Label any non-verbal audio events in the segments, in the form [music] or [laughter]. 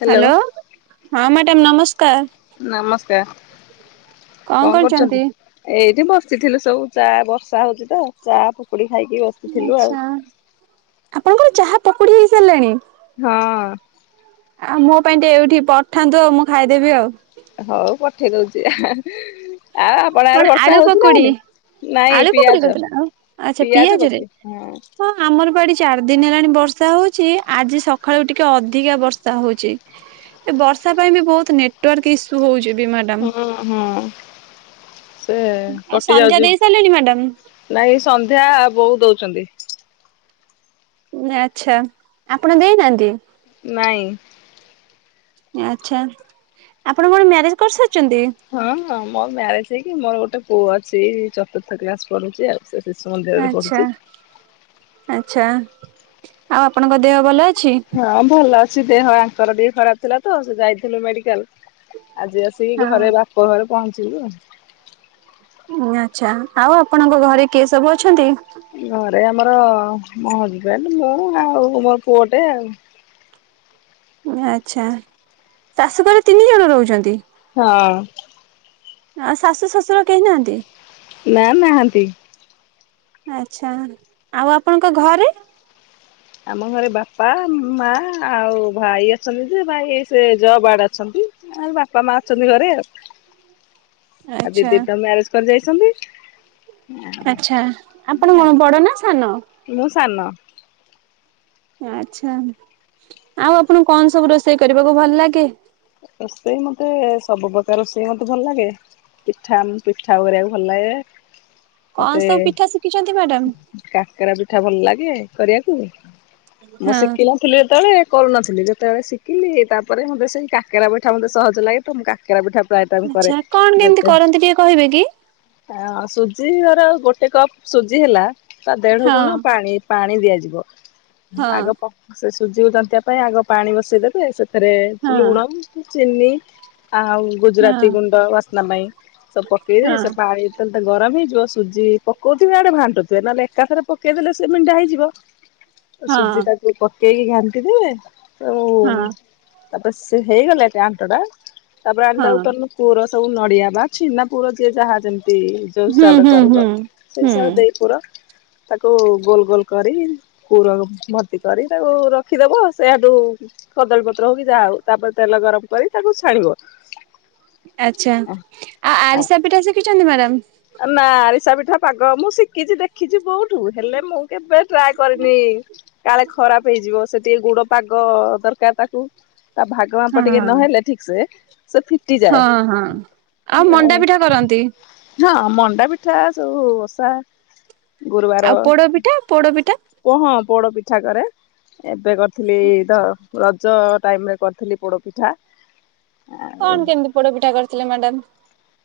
Hello hello ହଁ madam ନମସ୍କାର। ନମସ୍କାର କଣ କରୁଚନ୍ତି? ଏଇଠି ବସିଥିଲୁ ସବୁ ଚା ବର୍ଷା ହଉଛି ତ ଚା ପକୁଡି ଖାଇକି ବସ୍ ଆଛା ଆପଣଙ୍କର ଚାହା ପକୁଡି ହେଇସାରିଲାଣି? ହଁ। ଆଉ ମୋ ପାଇଁ ଟିକେ ଏଇଠି ପଠାନ୍ତୁ ଆଉ ମୁଁ ଖାଇଦେବି ଆଉ। ହଉ ପଠେଇ ଦଉଛି ଆଉ ଆପଣ କଣ ଆଡେ ବର୍ଷା ଆଳୁ ହଉଛି ନା ପକୁଡି ହଉନି? ଆଳୁ ନାଇଁ ପକୁଡି ପିଆଜ କରିଥିଲା ଆଉ ଆଚ୍ଛା ପିଆଜ ପିଆଜରେ ପକେଇ ହଁ। ଆମର ପା ଏଠି ଚାରିଦିନ ହେଲାଣି ବର୍ଷା ହଉଛି ଆଜି ସକାଳୁ ଟିକେ ଅଧିକା ବର୍ଷା ହୋଉଛି। ଏ ବର୍ଷା ପାଇଁ ବି ବହୁତ ନେଟୱାର୍କ ଇଶୁ ହୋଉଚି ବିମାର। ହଁ ହଁ ସେ ଆଉ ସନ୍ଧ୍ୟା କଟିଯାଉଛି। ଦେଇ ସାରିଲେଣି ମ୍ୟାଡାମ? ନାଇଁ ସନ୍ଧ୍ୟା ବୋଉ ଦୋଉଚନ୍ତି। ଆଚ୍ଛା ଆପଣ ଦେଇନାହାନ୍ତି? ନାଇଁ। ଆଚ୍ଛା ଆପଣ କଣ ମ୍ୟାରେଜ କରିସାରିଚନ୍ତି? ହଁ ହଁ ମୋ ମ୍ୟାରେଜ ହେଇକି ମୋର ଗୋଟେ ପୁଅ ଅଛି ଚତୁର୍ଥ କ୍ଲାସ ପଢୁଛି ଆଉ। ସେ ସେ ସ ଆଚ୍ଛା ଆଚ୍ଛା ଆଉ ଆପଣଙ୍କ ଦେହ ଭଲଅଛି? ହଁ ଭଲଅଛି ଦେହ ଆଙ୍କର ଟିକେ ଖରାପ ଥିଲା ତ ସେ ଯାଇଥିଲୁ ମେଡିକାଲ ଆଜି ଆ ସିକି ଘରେ ବାପଘରେ ପହଞ୍ଚିଲୁ ଆଃ। ଆଚ୍ଛା ଆଉ ଆପଣଙ୍କ ଘରେ କିଏ ସବୁ ଅଛନ୍ତି? ଘରେ ଆମର ମୋ ହଜବେଣ୍ଡ ମୁଁ ଆଉ ମୋର ପୁଅଟେ ଆଉ। ଆଚ୍ଛା ଶାଶୁଘରେ ତିନିଜଣ ରହୁଛନ୍ତି? ହଁ। ଆ ଶାଶୁ ଶ୍ୱଶୁର କେହି ନାହାନ୍ତି? ନା ନାହାନ୍ତି। ଆଚ୍ଛା ଆଉ ଆପଣଙ୍କ ଘରେ? ଆମ ଘରେ ବାପା ମା ଆଉ ଭାଇ ଅଛନ୍ତି ଯେ ଭାଇ ସେ ଜବ ଆଡେ ଅଛନ୍ତି। ଆଉ ବାପା ମା ଅଛନ୍ତି ଘରେ ଆଉ। ଆ ଆଚ୍ଛା ଦିଦି ତ ମ୍ୟାରେଜ କରି ଯାଇଛନ୍ତି। ଆଚ୍ଛା ଆପଣ କଣ ବଡ ନା ସାନ? ମୁଁ ସାନ। ଆଚ୍ଛା ଆଉ ଆପଣ କଣସବୁ ରୋଷେଇ କରିବାକୁ ଭଲ ଲାଗେ? ରୋଷେଇ ମତେ ସବୁ ପ୍ରକାର ରୋଷେଇ ମତେ ଭଲ ଲାଗେ। ପିଠାମ୍ ପିଠାକୁ କରିବାକୁ ଭଲଲାଗେ। କଣ ମତେ ସବୁ ପିଠା ଶିଖିଛନ୍ତି ମ୍ୟାଡାମ? କାକେରା ପିଠା ଭଲ ଲାଗେ କରିବାକୁ। ମୁଁ ହଁ ଶିକିନଥିଲି ଯେତେବେଳେ କରୁନଥିଲି ଯେତେବେଳେ ଶିକିଲି ତାପରେ ମତେ ସେଇ କା କେରା ପିଠା ମତେ ସହଜ ଲାଗେ ତ ମୁଁ କାକେରା ପିଠା ପ୍ରାୟତ ମୁଁ କରେ ଆଚ୍ଛା କଣ କେମିତି ଯେତେ। କରନ୍ତି ଟିକେ କହିବେ କି? ଆ ସୁଜି ଧର ଗୋଟେ କପ୍ ସୁଜି ହେଲା ତା ହଁ ଦେଢଗୁଣ ପାଣି। ପାଣି ଦିଆଯିବ ହଁ ଆଗ ପ ସେ ସୁଜିକୁ ଜନ୍ତିବା ପାଇଁ ଆଗ ପାଣି ବସେଇଦେବେ ସେ ଥେରେ ହଁ ଲୁଣ ଚିନି ଆଉ। ହଁ ଗୁଜୁରାତି ଗୁଣ୍ଡ ବାସ୍ନା ପାଇଁ ସବୁ ପକେଇ ହଁ ସେ ପାଣି ଯେତବଳେ ତ ଗରମ ହେଇଯିବ ସୁଜି। ପକଉଥିବେ ଏଆଡେ ଘାଣ୍ଟୁଥିବେ, ନହେଲେ ଏକାଥରେ ପକେଇଦେଲେ ସେ ମିଣ୍ଡା ହେଇଯିବ। ହଁ ସୁଜିଟା ପକେଇକି ଘାଣ୍ଟିଦେବେ। ଆଉ ହଁ ତାପରେ ସେ ହେଇଗଲା ଟେ ଆଣ୍ଟଟା। ତାପରେ ହଁ ଆଣ୍ଟାକୁ ତନକୁ ପୁର ସବୁ ନଡିଆ ବାଛି, ନା ପୁର ଯିଏ ଯାହା ଯେମିତି ଯେଉ ହୁଁ ହିସାବରେ ହୁଁ କରିବ, ହୁଁ ସେଇ ହୁଁ। ହିସାବରେ ଦେଇ ପୁର ତାକୁ ଗୋଲ ଗୋଲ କରି, ପୁର ଭର୍ତ୍ତି କରି ତାକୁ ରଖିଦବ। ସେଆଠୁ କଦଳୀପତ୍ର ହଉ କିି ଯାହା ହଉ, ତାପରେ ତେଲ ଗରମ କରି ତାକୁ ଛାଣିବ। ଆଛା। ଆ ଆରିସା ପିଠା ଶିଖିଛନ୍ତି ମାଡ଼ାମ୍? ଆ ନା, ଆରିସା ପିଠା ପାଗ ମୁଁ ଶିଖିଛି ଦେଖିଛି ବହୁତ ହେଲେ ମୁଁ କେବେ ଟ୍ରାଏ କରିନି। କାଳେ ଖରାପ ହେଇଯିବ ସେ ଟିକେ ଗୁଡ ପାଗ ଦରକାର ତାକୁ। ତା ଭାଗ ମାପ ହଁ ଟିକେ ନହେଲେ ଠିକ ସେ, ସେ ହଁ ଫିଟିଯାଏ ହଁ। ଆଉ ମଣ୍ଡା ପିଠା କରନ୍ତି? ହଁ ମଣ୍ଡା ପିଠା, ସବୁ ଓଷା ଗୁରୁବାର। ଆଉ ପୋଡ ପିଠା ପୋଡ ପିଠା? ପୋହଁ ପୋଡ ପିଠା କରେ। ଏବେ କର୍ ଥିଲି ଦ ରଜ ଟାଇମ ରେ କରିଥିଲି ପୋଡ ପିଠା। ଆଉ କଣ କେମିତି ପୋଡପିଠା କରିଥିଲେ ମାଡାମ?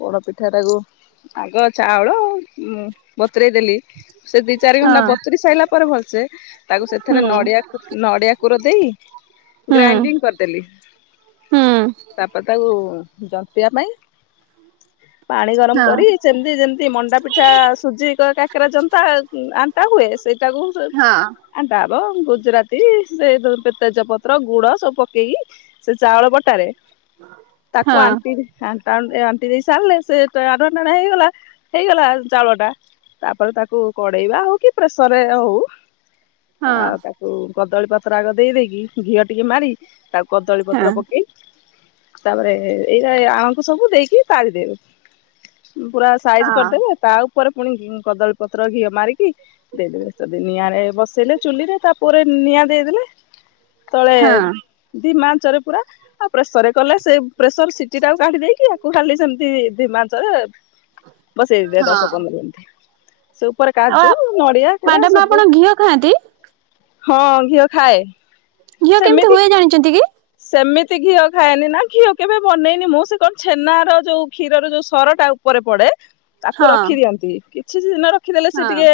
ପୋଡପିଠା ଟାକୁ, ଆଗ ଚାଉଳ ଅ ଉଁ ବତୁରେଇ ଦେଲି। ସେ ଦି ଚାରି ଘଣ୍ଟା ହଁ ବତୁରି ସାଇଲା ପରେ ଭଲସେ ତାକୁ ସେଥିରେ ହୁଁ ନଡିଆ ନଡିଆ କୁର ଦେଇ ହୁଁ ଗ୍ରାଇଣ୍ଡିଙ୍ଗ କରିଦେଲି। ହୁଁ ତାପରେ ତାକୁ ଜନ୍ତିବା ପାଇଁ ପାଣି ଗରମ ହଁ କରି ସେମତି ଯେମିତି ମଣ୍ଡା ପିଠା ସୁଜି, କାକରା ଜନ୍ତା ଆଣ୍ଟା ହୁଏ, ସେ ତାକୁ ହଁ ଆଣ୍ଟା ହବ ଗୁଜୁରାତି ସେ ତେଜପତ୍ର, ଗୁଡ ସବୁ ପକେଇକି ସେ ଚାଉଳ ବଟାରେ, ତାକୁ ହଁ ଆଣ୍ଟିକି ଆଣ୍ଟା ଅ ଏଅ ଣ୍ଟି ଦେଇସାରିଲେ, ସେ [unintelligible] ହେଇଗଲା ହେଇଗଲା ଚାଉଳ ଟା। ତାପରେ ତାକୁ କଡେଇବା ହଉ କି ପ୍ରେସରରେ ହଉ ହଁ ଆଉ ତାକୁ କଦଳୀ ପତ୍ର ଆଗ ଦେଇ ଦେଇକି, ଘିଅ ଟିକେ ମାରି, ତାକୁ କଦଳୀ ହଁ ପତ୍ର ପକେଇ ତାପରେ ଏଇ ଏ ଆଣକୁ ସବୁ ଦେଇକି ତାରିଦେବେ। ପୁରା ସାଇଜ୍ କରିଦେବେ। ତା ଉପରେ ପୁଣି କଦଳୀ ପତ୍ର ଘିଅ ମାରିକି ଦେଇଦେବେ। ସେଦି ନିଆଁରେ ବସେଇଲେ ଚୁଲିରେ ତାପରେ ନିଆଁ ଦେଇଦେଲେ। ତଳେ ହଁ। ଧିମ ଆଞ୍ଚରେ ପୁରା ଆଉ ପ୍ରେସର ରେ କଲେ, ସେ ପ୍ରେସର ସିଟି ଟାକୁ କାଢି ଦେଇେଇକି ଆକୁ ଖାଲି ସେମିତି ଧିମାଞ୍ଚରେ ବସେଇ ଦିଏ ହଁ। ଦଶ ପନ୍ଦର ମିନଟି। ସେ ଉପରେ କାଜୁ, ଆଉ ନଡିଆ କୁରା ମ୍ୟାଡାମ ସବୁ, ଆପଣ ଘିଅ ଖାଆନ୍ତି ହଁ ଘିଅ ଖାଏ। ଘିଅ କେମିତି ସେମିତି ହୁଏ ଜାଣିଛନ୍ତି କି? ସେମିତି ଘିଅ ଖାଏନି ନା, ଘିଅ କେବେ ବନେଇନି ମୁଁ। ସେ କଣ ଛେନାର, ଯଉ କ୍ଷୀରର ଯଉ ସରଟା ଉପରେ ପଡ଼େ ତାକୁ ହଁ ରଖି ଦିଅନ୍ତି। କିଛି ଦିନ ରଖିଦେଲେ, ସେ ହଁ। ଟିକେ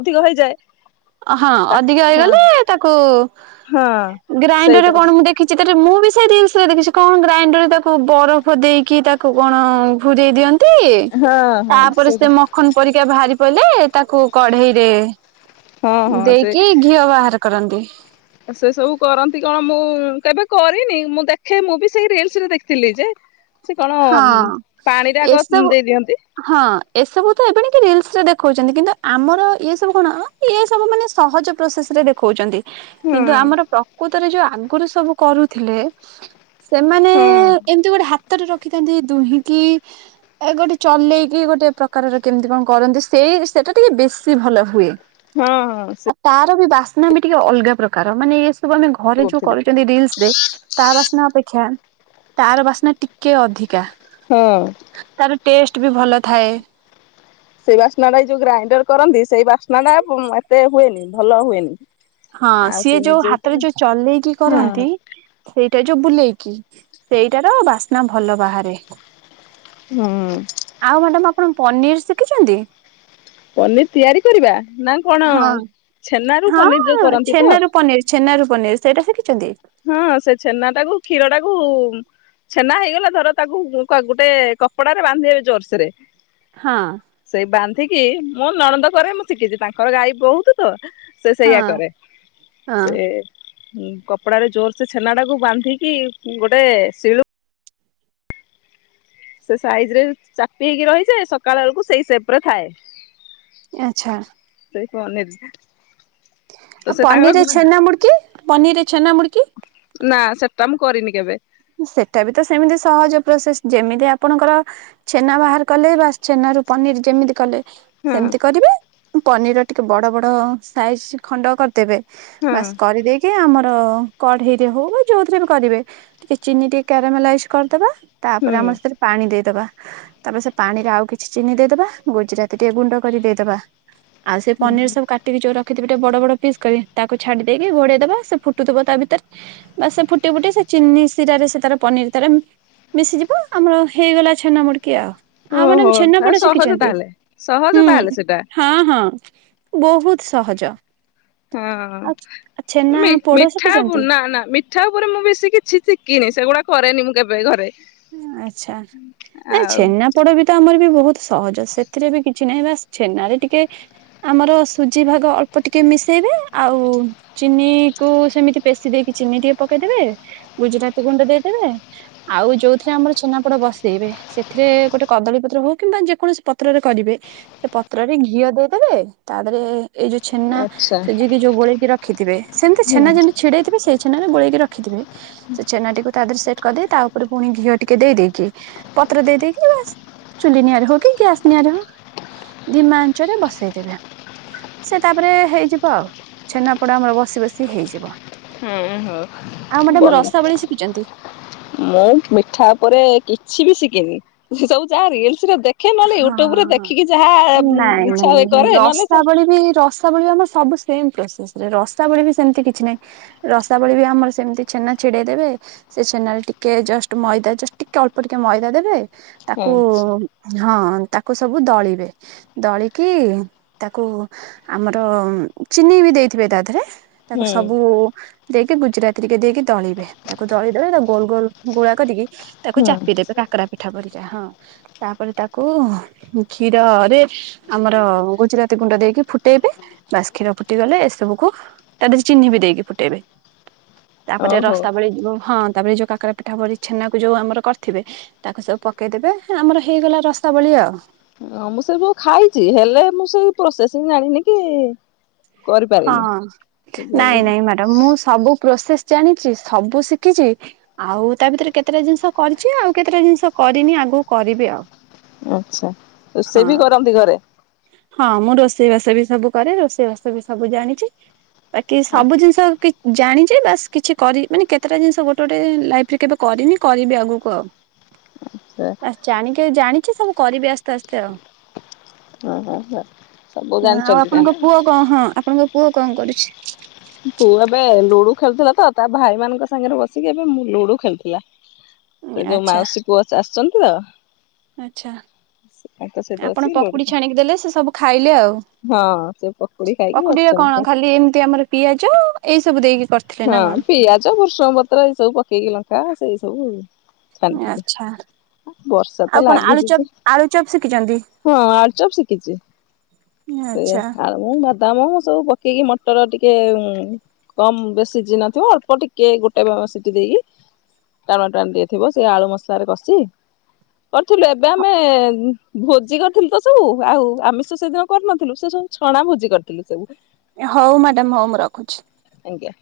ଅଧିକ ହେଇଯାଏ। ହଁ ତା ଅଧିକ ହଁ ହେଇଗଲେ ତାକୁ ହଁ ଗ୍ରାଇଣ୍ଡରରେ ସେଇଟା କଣ ମୁ ଦେ ଖିଛି ତାଟରେ ମୁଁ ବି ସେଇ ରିଲ୍ସ ରେ ଦେଖିଛି, କଣ ଗ୍ରାଇଣ୍ଡର ରେ ତାକୁ ବରଫ ଦେଇକି ତାକୁ କଣ ଭୁରେଇ ଦିଅନ ତି ହଁ ହଁ ତାପରେ ସେଇଟା ସେ ମଖନ ପରିକା ବାହାରି ପଡ଼ିଲେ, ତାକୁ କଢେଇରେ ହଁ ହଁ ସେ ଦେଇକି ଘିଅ ବାହାର କରନ୍ତି। ସେ ସବୁ କରନ୍ତି କଣ ମୁଁ କେବେ କରିନି, ମୁଁ ଦେଖେ ମୁଁ ବି ସେଇ ରିଲସ ରେ ଦେଖିଥିଲି ଯେ। ସେ କଣ ହଁ ପାଣିରାଗ ଏସବୁ ଦେଇ ଦିଅନ୍ତି? ହଁ ଏସବୁ ତ ଏବେ ଣି କି ରିଲସ ରେ ଦେଖଉଛନ୍ତି, କିନ୍ତୁ ଆମର ଇଏ ସବୁ କଣ ଏ ସବୁ ମାନେ ସହଜ ପ୍ରୋସେସ ରେ ଦେଖଉଛନ୍ତି। ହୁଁ କିନ୍ତୁ ଆମର ପ୍ରକୃତରେ ଯୋଉ ଆଗରୁ ସବୁ କରୁଥିଲେ ସେମାନେ ହଁ ଏମିତି ଗୋଟେ ହାତରେ ରଖିଥାନ୍ତି ଦୁହିଁକି ଏ ଗୋଟେ ଚଲେଇକି ଗୋଟେ ପ୍ରକାରର କେମତି କଣ କରନ୍ତି ସେଇ ସେଟା ଟିକେ ବେଶୀ ଭଲ ହୁଏ। ହଁ ହଁ ସେ ଆଉ ତାର ବି ବାସ୍ନା ବି ଟିକେ ଅଲଗା ପ୍ରକାର ମାନେ ଏ ସବୁ ଆମେ ଘରେ ଯୋଉ କରୁଥିଲେ କରୁଛନ୍ତି ରିଲସ ରେ ତା ବାସ୍ନା ଅପେକ୍ଷା ତାର ବାସ୍ନା ଟିକେ ଅଧିକା। ହୁଁ। ତାର ଟେଷ୍ଟ ବି ଭଲ ଥାଏ। ସେଇ ବାସ୍ନାଟା ଯୋଉ ଗ୍ରାଇଣ୍ଡର କରନ୍ତି ସେଇ ବାସ୍ନା ଟା ଏତେ ହୁଏନି ଭଲ ହୁଏନି। ହଁ ଆଉ ସେ ସିଏ ଯୋଉ ନିଜେ ହାତରେ ଯୋଉ ଚଲେଇକି ହଁ କରନ୍ତି ସେଇଟା ଯୋଉ ବୁଲେଇକି ସେଇଟାର ବାସ୍ନା ଭଲ ବାହାରେ। ହୁଁ। ଆଉ ମ୍ୟାଡ଼ାମ୍ ଆପଣ ପନିର ଶିଖିଛନ୍ତି? ପନିର ତିଆରି କରିବା ନା କଣ ହଁ ଛେନା ରୁ ହଁ ପନିର ଯୋଉ କରନ୍ତି ତ? ଛେନାରୁ ପନିର ଛେନାରୁ ପନିର୍ ସେଇଟା ଶିଖିଛନ୍ତି? ହୁଁ ସେ ଛେନା ଟାକୁ କ୍ଷୀର ଟାକୁ ଛେନା ହେଇଗଲା ଧର ତାକୁ ଗୋଟେ କପଡାରେ ବାନ୍ଧି ଦେଲେ ଜୋରସେରେ। ହଁ। ସେଇ ବାନ୍ଧିକି ମୁଁ ନଣନ୍ଦ କରେ ମୁଁ ଶିଖିଛି ତାଙ୍କର ଗାଈ ବହୁତ୍ ତ ସେ ହଁ ସେଇଆ କରେ ହଁ ସେ କପ୍ କପଡାରେ ଜୋର ସେ ଛେନାଟାକୁ ବାନ୍ଧିକି ଗୋଟେ ଶିଳକୁ ସେ ସାଇଜ ରେ ଚାପି ହେଇକି ରହିଯାଏ ସକାଳ ବେଳକୁ ସେଇ ସେପ୍ ରେ ଥାଏ। ଆଚ୍ଛା। ସେଇ ପନିର ଆଉ ପନିରରେ ଛେନା ମୁଡକି ପନିରରେ ଛେନା ମୁଡ କିି ନା ସେଟା ମୁଁ କରିନି କେବେ। ସେଟା ବି ତ ସେମିତି ସହଜ ପ୍ରୋସେସ ଯେମିତି ଆପଣଙ୍କର ଛେନା ବାହାର କଲେ ବାସ୍ ଛେନାରୁ ପନିର ଯେମିତି କଲେ? ହଁ ସେମିତି କରିବେ ପନିର୍ ଟିକେ ବଡ ବଡ ସାଇଜ ଖଣ୍ଡ କରିଦେବେ। ହଁ ବାସ କରିଦେଇକି ଆମର କଢେଇରେ ହଉ ଯୋଉଥିରେ ବି କରିବେ। ଟିକେ ଚିନି ଟିକେ କ୍ୟାରାମେଲାଇଜ କରିଦବା ତାପରେ ହୁଁ ଆମର ସେଥିରେ ପାଣି ଦେଇଦବା। ତାପରେ, ସେ ପାଣିରେ ଆଉ କିଛି ଚିନି ଦେଇଦବା ଗୁଜୁରାତି ଟିକେ ଗୁଣ୍ଡ କରି ଦେଇଦବା। ଆଉ ସେ ପନିର ସବୁ କା ସେତିକି ଯୋଉ ରଖିଥିବ ଟିକେ ବଡବଡ ପିସ କରି ତାକୁ ଛାଡି ଦେଇକି ଘୋଡେଇଦବା ସେ ଫୁଟୁଥିବ ତା ଭିତରେ ବା ସେ ଫୁଟି ଫୁଟି ସେ ଚିନି ଶିରାରେ ସେ ତାର ପନିର୍ ତାର ମିଶିଯିବ ଆମର ହେଇଗଲା ଛେନା ମୁଡିକି ଆଉ ଆଉ ମାଡ଼ାମ୍ ଓହୋ ଛେନାପୋଡ ସହଜ ଶିଖିଛନ୍ତି? ତାହେଲେ ସହଜ ହୁଁ। ତାହେଲେ ସେଟା ହଁ ହଁ ବହୁତ୍ ସହଜ। ହଁ ଆଉ ଛେନା ମି ପୋଡ ମିଠା ଶିଖିଛନ୍ତି? ବନା ନା ମି ମିିଠା ଉପରେ ମୁଁ ବେଶୀ କିଛି ଶିଖିନି, ସେଗୁଡା କରେନି ମୁଁ କେବେ ଘରେ। ଆଚ୍ଛା ଏଇ ଆଉ ଛେନା ପୋଡ ବି ତ ଆମର ବି ବହୁତ ସହଜ ସେଥିରେ ବି କିଛି ନାହିଁ। ବାସ ଛେନାରେ ଟିକେ ଆମର ସୁଜି ଭାଗ ଅଳ୍ପ ଟିକିଏ ମିଶାଇବେ ଆଉ ଚିନି କୁ ସେମିତି ପେଶି ଦେଇକି ଚିନି ଟିକେ ପକେଇଦେବେ, ଗୁଜୁରାତି ଗୁଣ୍ଡ ଦେଇଦେବେ ଆଉ ଯୋଉ ସେଥିରେ ଆମର ଛେନାପୋଡ ବସେଇବେ ସେଥିରେ ଗୋଟେ କଦଳୀ ପତ୍ର ହଉ କିମ୍ବା ଯେକୌଣସି ପତ୍ରରେ କରିବେ ସେ ପତ୍ରରେ ଘିଅ ଦେଇଦେବେ ତାପରେ, ଏଇ ଯୋଉ ଛେନା ଆଚ୍ଛା ସୁଜି ବି ଯୋଉ ଗୋଳେଇକି ରଖିଥିବେ, ସେମତି ହଁ ଛେନା ଯେମିତି ଛିଡେଇଥିବେ ସେଇ ଛେନାରେ ଗୋଳେଇକି ରଖିଥିବେ। ସେ ଛେନାଟିକୁ ତା ଦେହରେ ସେଟ କରିଦେଇ, ତା ଉପରେ ପୁଣି ଘିଅ ଟିକେ ଦେଇ ଦେଇଦେଇକି ପତ୍ର ଦେଇଦେଇକି ବାସ ଚୁଲି ନିଆଁରେ ହଉ କି ଗ୍ୟାସ ନିଆଁରେ ହଉ ଦିମାଞ୍ଚରେ ବସେଇଦବେ। ସେ ତାପରେ ହେଇଯିବ ଛେନାପୋଡ଼ ଆମର ବସି ବସି ହେଇଯିବ। ହୁଁ ଆଉ ହଉ ମ୍ୟାଡାମ ବନ୍ଦ ରସାବଳି ଶିଖିଛନ୍ତି? ମୁଁ ମିଠା ଉପରେ କିଛି ବି ଶିଖିନି, ସବୁ ଯାହା ରିଲ୍ସରେ ଦେ ହଁ ହଁ ନାଇଁ ଇଚ୍ଛା ହୁଏ ନାଇଁ କରେ ନହେଲେ ସେ ରସାବଳୀ ବି ରସାବଳି ଆମ ସବୁ ସେମ ପ୍ରୋସେସରେ ରସାବଳି ବି ସେମିତି କିଛି ନାହିଁ। ରସାବଳିରେ ଆମର ସେମିତି ଛେନା ଛିଡେଇ ଦେବେ ସେ ଛେନାରେ ଟିକେ ଜଷ୍ଟ ମଇଦା ଟିକେ ଅଳ୍ପ ଟିକେ ମଇଦା ଦେବେ ତାକୁ ଆଚ୍ଛା ହଁ ତାକୁ ସବୁ ଦଳିବେ। ଦଳିକି ତାକୁ ଆମର ଚିନି ବି ଦେଇଥିବେ ତାଥରେ ତାକୁ ହୁଁ ସବୁ ଦେଇକି ଗୁଜୁରାତି ଟିକେ ଦେଇକି ଦଳିବେ। ତାକୁ ଦଳିଦେବେ ତାକୁ ଗୋଲ ଗୋଲ ଗୋଳା କରିକି, ତାକୁ ହୁଁ ଚାପି ଦେବେ କାକରା ପିଠା ପରିକା। ହଁ ତାପରେ ତାକୁ କ୍ଷୀରରେ ଆମର ଗୁଜୁରାତି ଗୁଣ୍ଡ ଦେଇକି ଫୁଟେଇବେ ବାସ କ୍ଷୀର ଫୁଟିଗଲେ ସେ ସବୁ କୁ ତାଦେହେ ଚିନି ବି ଦେଇକି ଫୁଟେଇବେ, ତାପରେ ଓହୋ। ରସାବଳୀ ହଁ ତାପରେ ଯୋଉ କା କାକରା ପିଠା ପରି ଛେନାକୁ ଯୋଉ ଆମର କରିଥିବେ, ତାକୁ ସବୁ ପକେଇଦେବେ ଆମର ହେଇଗଲା ରସାବଳୀ ଆଉ। ହଁ ମୁଁ ସେ ଯୋଉ ଖାଇଛି। ହେଲେ ମୁଁ ସେଇ ପ୍ରସେଶିଂ ଜାଣିନି କି ହଁ କରିପାରିନି। ନାଇଁ ନାଇଁ ମ୍ୟାଡାମ ମୁଁ ସବୁ ପ୍ରୋସେସ ଜାଣିଛି ସବୁ ଶିଖିଛି ଆଉ ତା ଭିତରେ କେତେଟା ଜିନିଷ କରିଛି ଆଉ କେତେଟା ଜିନିଷ କରିନି ଆଗକୁ କରିବି ଆଉ। ଆଚ୍ଛା ହଁ ରୋଷେଇ ବି କରନ୍ତି ଘରେ? ହଁ ମୁଁ ରୋଷେଇ ବାସ ବି ସବୁ କରେ, ରୋଷେଇ ବାସ ବି ସବୁ ଜାଣିଛି, ବାକି ସବୁ ଜିନିଷ କି ଜାଣିଛି ବାସ କିଛି କରି ମାନେ କେତେଟା ଜିନିଷ ଗୋଟେ ଗୋଟେ ଲାଇଫ ରେ କେବେ କରିନି, କରିବି ଆଗକୁ ଆଉ। ଆଚ୍ଛା ବାସ ଜାଣିକି ଜାଣିଛି ସବୁ କରିବି ଆସ୍ତେ ଆସ୍ତେ ଆଉ। ହଁ ହଁ ହଁ ସବୁ ଜାଣିଛନ୍ତି ତାହେଲେ। ହଁ ହଁ ଆପଣଙ୍କ ପୁଅ କଣ କରୁଛି? ପୁଅ ଏବେ ଲୁଡୁ ଖେଳୁଥିଲା ତ ତା ଭାଇ ମାନଙ୍କ ସାଙ୍ଗରେ ବସିକି ଏବେ ଲୁଡୁ ଖେଳୁଥିଲା। ସେ ଯୋଉ ଆଚ୍ଛା ମାଉସୀ ପୁଅ ଆସିଛନ୍ତି ତ ଆଚ୍ଛା। ତାଙ୍କ ସହିତ ବସି ଆପଣ ଲୋଡି ପକୁଡ଼ି ଛାଣିକି ଦେଲେ ସେ ସବୁ ଖାଇଲେ ଆଉ। ହଁ ସେ ପକୁଡି ଖାଇକି ପଖଡିରେ ବସିଛନ୍ତି କଣ ଖାଲି ଏମିତି ଆମର ପିଆଜ ଏଇ ସବୁ ଦେଇକି କରି ହଁ ପିଆଜ, ଭୃସଙ୍ଗ ପତ୍ର ଏଇ ସବୁ ପକେଇକି ଲଙ୍କା ସେଇ ସବୁ ଆଉ। ଆଚ୍ଛା। ତ ଆଉ କଣ ଲାଗିଛି ଯେ ଆଳୁଚପ ଆଳୁଚପ ଶିଖିଛନ୍ତି। ହଁ ଆଳୁଚପ ଶିଖିଛି ଆଚ୍ଛା। ମୁ ବାଦାମ ସବୁ ପକେଇକି ମଟର ଟିକେ କମ ବେଶ ସିଝି ନଥିବ ଅଳ୍ପ ଟିକେ ଗୋଟେ ସିଟି ଦେଇକି ଟାଣ ଟାଣି ଦିଏ ଥିବ। ସିଏ ଆଳୁ ମସଲାରେ କଷି କରିଥିଲୁ, ଏବେ ଆମେ ଭୋଜି କରିଥିଲୁ ତ ସବୁ ଆଉ ଆମିଷ ସେଦିନ କରିନଥିଲୁ ସେ ସବୁ ଛଣା ଭୋଜି କରିଥିଲୁ ସବୁ। ହଉ ମ୍ୟାଡ଼ାାମ ହଉ ମୁଁ ରଖୁଛି। ଆଜ୍ଞା।